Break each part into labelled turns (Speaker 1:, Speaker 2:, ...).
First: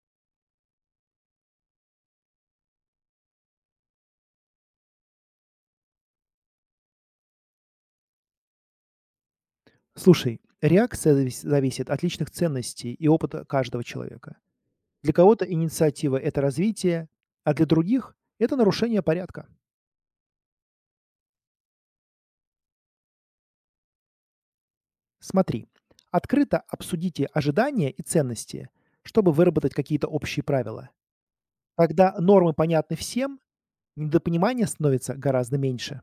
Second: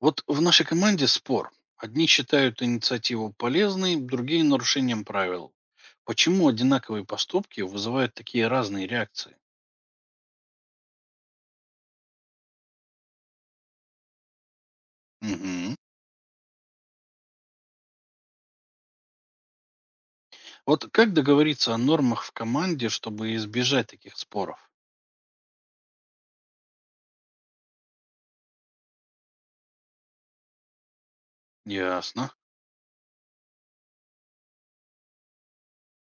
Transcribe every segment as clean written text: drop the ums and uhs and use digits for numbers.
Speaker 1: Вот в нашей команде спор. Одни считают инициативу полезной, другие нарушением правил. Почему одинаковые поступки вызывают такие разные реакции?
Speaker 2: Слушай, реакция зависит от личных ценностей и опыта каждого человека. Для кого-то
Speaker 1: Мгм.
Speaker 2: инициатива– это развитие, а для других– это нарушение порядка.
Speaker 1: Вот как договориться о нормах в команде, чтобы избежать таких споров?
Speaker 2: Смотри, открыто обсудите ожидания и ценности, чтобы выработать какие-то общие правила. Когда
Speaker 1: Ясно.
Speaker 2: нормы понятны всем, недопонимание становится гораздо меньше.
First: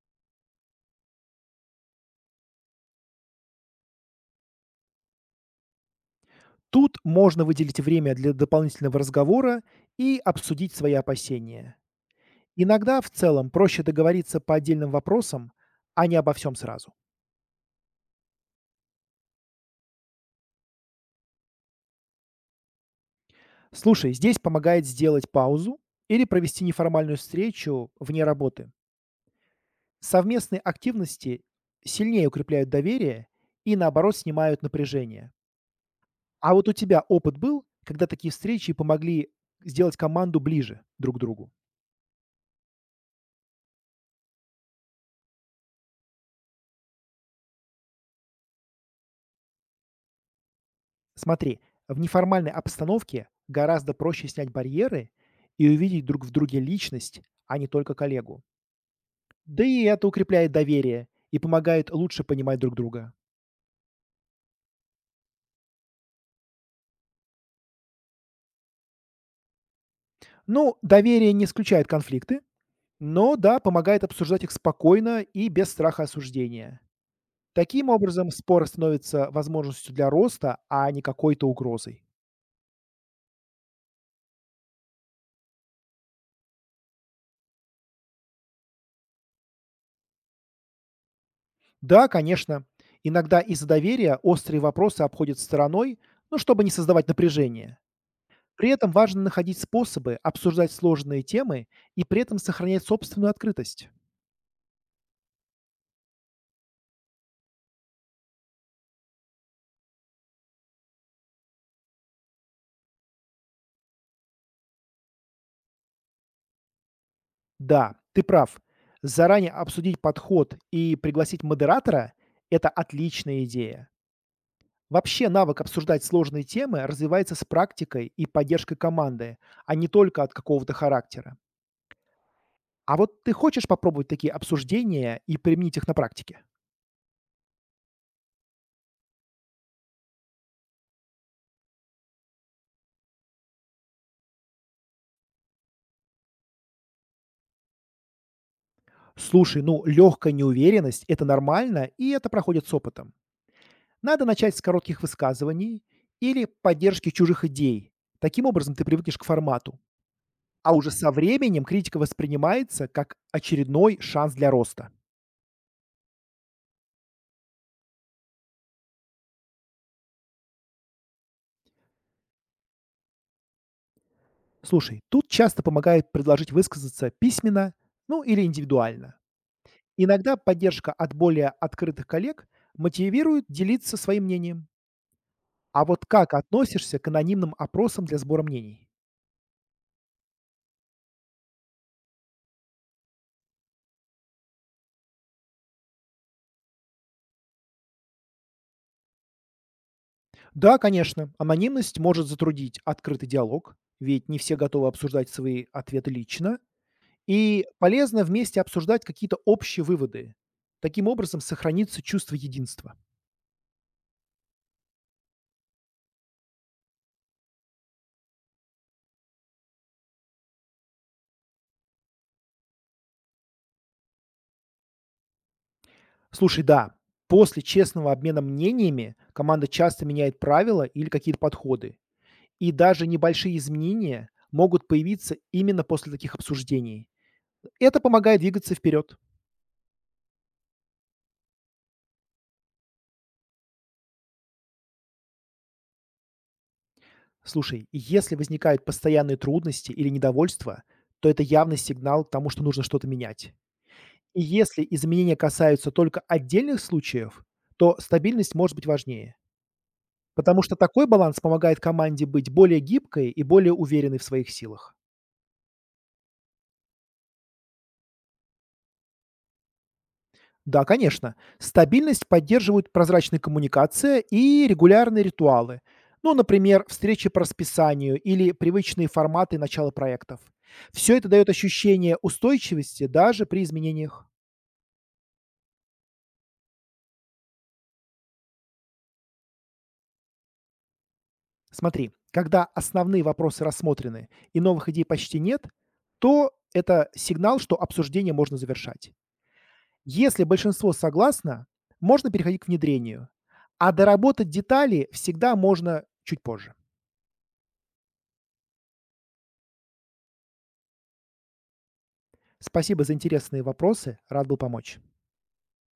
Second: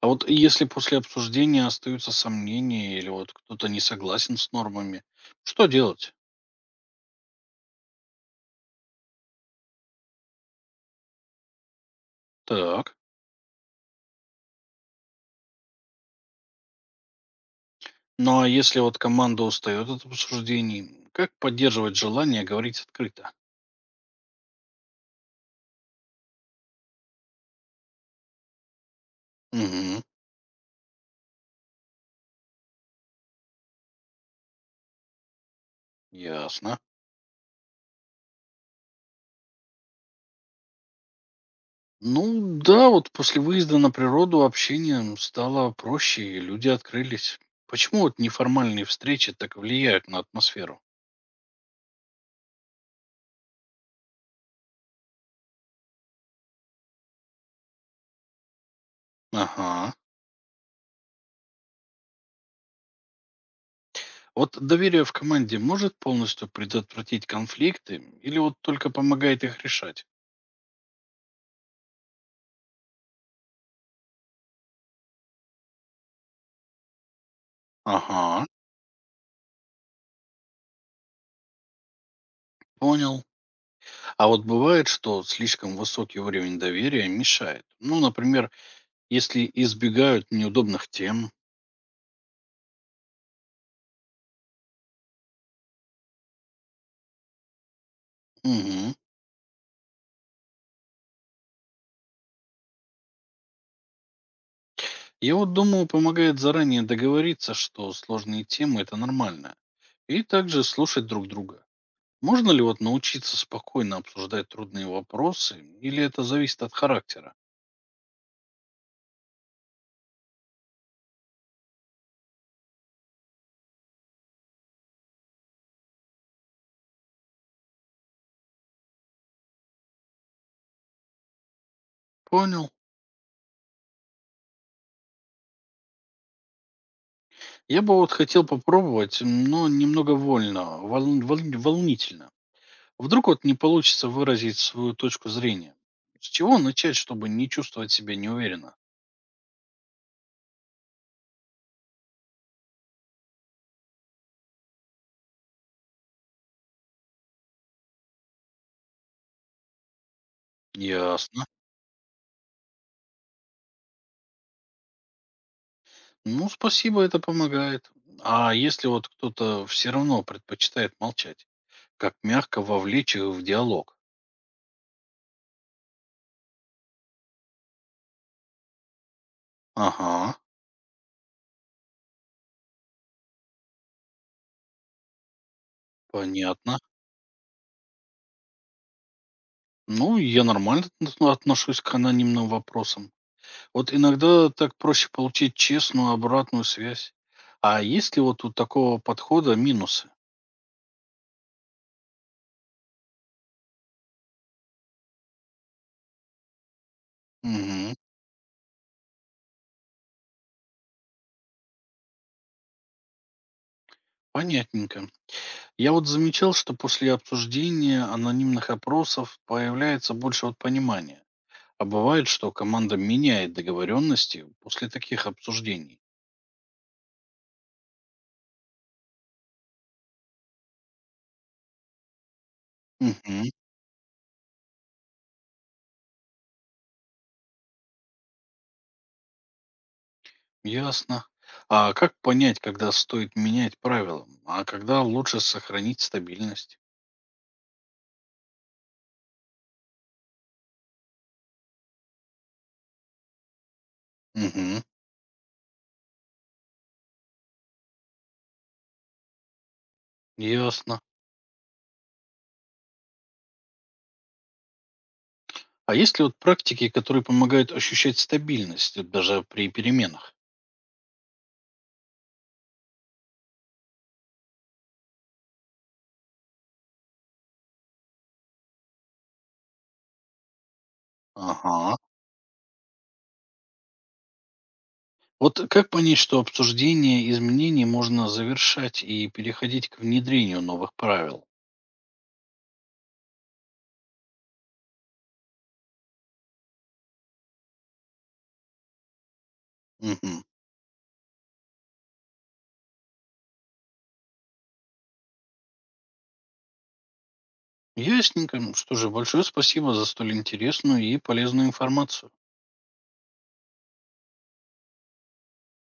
Speaker 1: А вот если после обсуждения остаются сомнения или вот кто-то не согласен с нормами, что делать?
Speaker 2: Тут можно выделить время для дополнительного разговора и обсудить свои опасения.
Speaker 1: Так.
Speaker 2: Иногда в целом проще договориться по отдельным вопросам, а не обо всем сразу.
Speaker 1: Ну а если вот команда устает от обсуждений, как поддерживать желание говорить открыто?
Speaker 2: Слушай, здесь помогает сделать паузу или провести неформальную встречу вне работы.
Speaker 1: Угу.
Speaker 2: Совместные активности сильнее укрепляют доверие и, наоборот, снимают напряжение. А вот у
Speaker 1: Ясно.
Speaker 2: тебя опыт был, когда такие встречи помогли сделать команду ближе друг к другу?
Speaker 1: Ну да, вот после выезда на природу общение стало проще, и люди открылись. Почему вот неформальные встречи так влияют на атмосферу?
Speaker 2: Смотри, в неформальной обстановке гораздо проще снять барьеры и увидеть друг в друге личность, а не только коллегу. Да и
Speaker 1: Ага.
Speaker 2: это укрепляет доверие и помогает лучше понимать друг друга.
Speaker 1: Вот доверие в команде может полностью предотвратить конфликты или вот только помогает их решать?
Speaker 2: Ну, доверие не исключает конфликты, но да, помогает обсуждать их спокойно и без страха осуждения. Таким образом,
Speaker 1: Ага,
Speaker 2: спор становится возможностью для роста, а не какой-то угрозой.
Speaker 1: понял. А вот бывает, что слишком высокий уровень доверия мешает. Ну, например, если избегают неудобных тем.
Speaker 2: Да, конечно, иногда из-за доверия острые вопросы обходят стороной, но чтобы не создавать напряжение. При этом
Speaker 1: Угу.
Speaker 2: важно находить способы обсуждать сложные темы и при этом сохранять собственную открытость.
Speaker 1: Я вот думаю, помогает заранее договориться, что сложные темы это нормально. И также слушать друг друга. Можно ли вот научиться спокойно обсуждать трудные вопросы, или это зависит от характера?
Speaker 2: Да, ты прав. Заранее обсудить подход и пригласить модератора– это отличная идея. Вообще навык обсуждать сложные темы развивается с практикой и поддержкой команды, а не только от какого-то характера.
Speaker 1: Понял.
Speaker 2: А вот ты хочешь попробовать такие обсуждения и применить их на практике?
Speaker 1: Я бы вот хотел попробовать, но немного волнительно. Вдруг вот не получится выразить свою точку зрения. С чего начать, чтобы не чувствовать себя неуверенно?
Speaker 2: Слушай, ну легкая неуверенность– это нормально, и это проходит с опытом. Надо начать с коротких высказываний или поддержки чужих идей. Таким образом ты привыкнешь к формату. А уже со
Speaker 1: Ясно.
Speaker 2: временем критика воспринимается как очередной шанс для роста.
Speaker 1: Ну, спасибо, это помогает. А если вот кто-то все равно предпочитает молчать, как мягко вовлечь их в диалог?
Speaker 2: Слушай, тут часто помогает предложить высказаться письменно, ну или индивидуально.
Speaker 1: Ага,
Speaker 2: Иногда поддержка от более открытых коллег мотивирует делиться своим мнением. А вот как
Speaker 1: понятно.
Speaker 2: относишься к анонимным опросам для сбора мнений?
Speaker 1: Ну, я нормально отношусь к анонимным вопросам. Вот иногда так проще получить честную обратную связь. А есть ли вот у такого подхода минусы?
Speaker 2: Да, конечно, анонимность может затруднить открытый диалог, ведь не все готовы обсуждать свои ответы лично. И
Speaker 1: Мгм.
Speaker 2: полезно вместе обсуждать какие-то общие выводы. Таким образом сохранится чувство единства.
Speaker 1: Понятненько. Я вот замечал, что после обсуждения анонимных опросов появляется больше вот понимания. А бывает, что команда меняет договоренности после таких обсуждений.
Speaker 2: Слушай, да, после честного обмена мнениями команда часто меняет правила или какие-то подходы. И даже
Speaker 1: Мгм.
Speaker 2: небольшие изменения могут появиться именно после таких обсуждений. Это помогает двигаться вперед.
Speaker 1: Ясно. А как понять, когда стоит менять правила, а когда лучше сохранить стабильность?
Speaker 2: Слушай, если возникают постоянные трудности или недовольство, то это явный сигнал к тому, что нужно что-то менять. И
Speaker 1: Мгм.
Speaker 2: если изменения касаются только отдельных случаев, то стабильность может быть важнее, потому что
Speaker 1: Ясно.
Speaker 2: такой баланс помогает команде быть более гибкой и более уверенной в своих силах.
Speaker 1: А есть ли вот практики, которые помогают ощущать стабильность даже при переменах?
Speaker 2: Да, конечно. Стабильность поддерживают прозрачная коммуникация и регулярные ритуалы. Ну, например, встречи по расписанию или привычные форматы начала проектов. Все это дает
Speaker 1: Ага.
Speaker 2: ощущение устойчивости даже при изменениях.
Speaker 1: Вот как понять, что обсуждение изменений можно завершать и переходить к внедрению новых правил?
Speaker 2: Смотри, когда основные вопросы рассмотрены и новых идей почти нет, то это сигнал, что обсуждение можно завершать.
Speaker 1: Мгм.
Speaker 2: Если большинство согласно, можно переходить к внедрению. А доработать детали всегда можно чуть позже.
Speaker 1: Ясненько. Ну что же, большое спасибо за столь интересную и полезную информацию.
Speaker 2: Спасибо за интересные вопросы. Рад был помочь.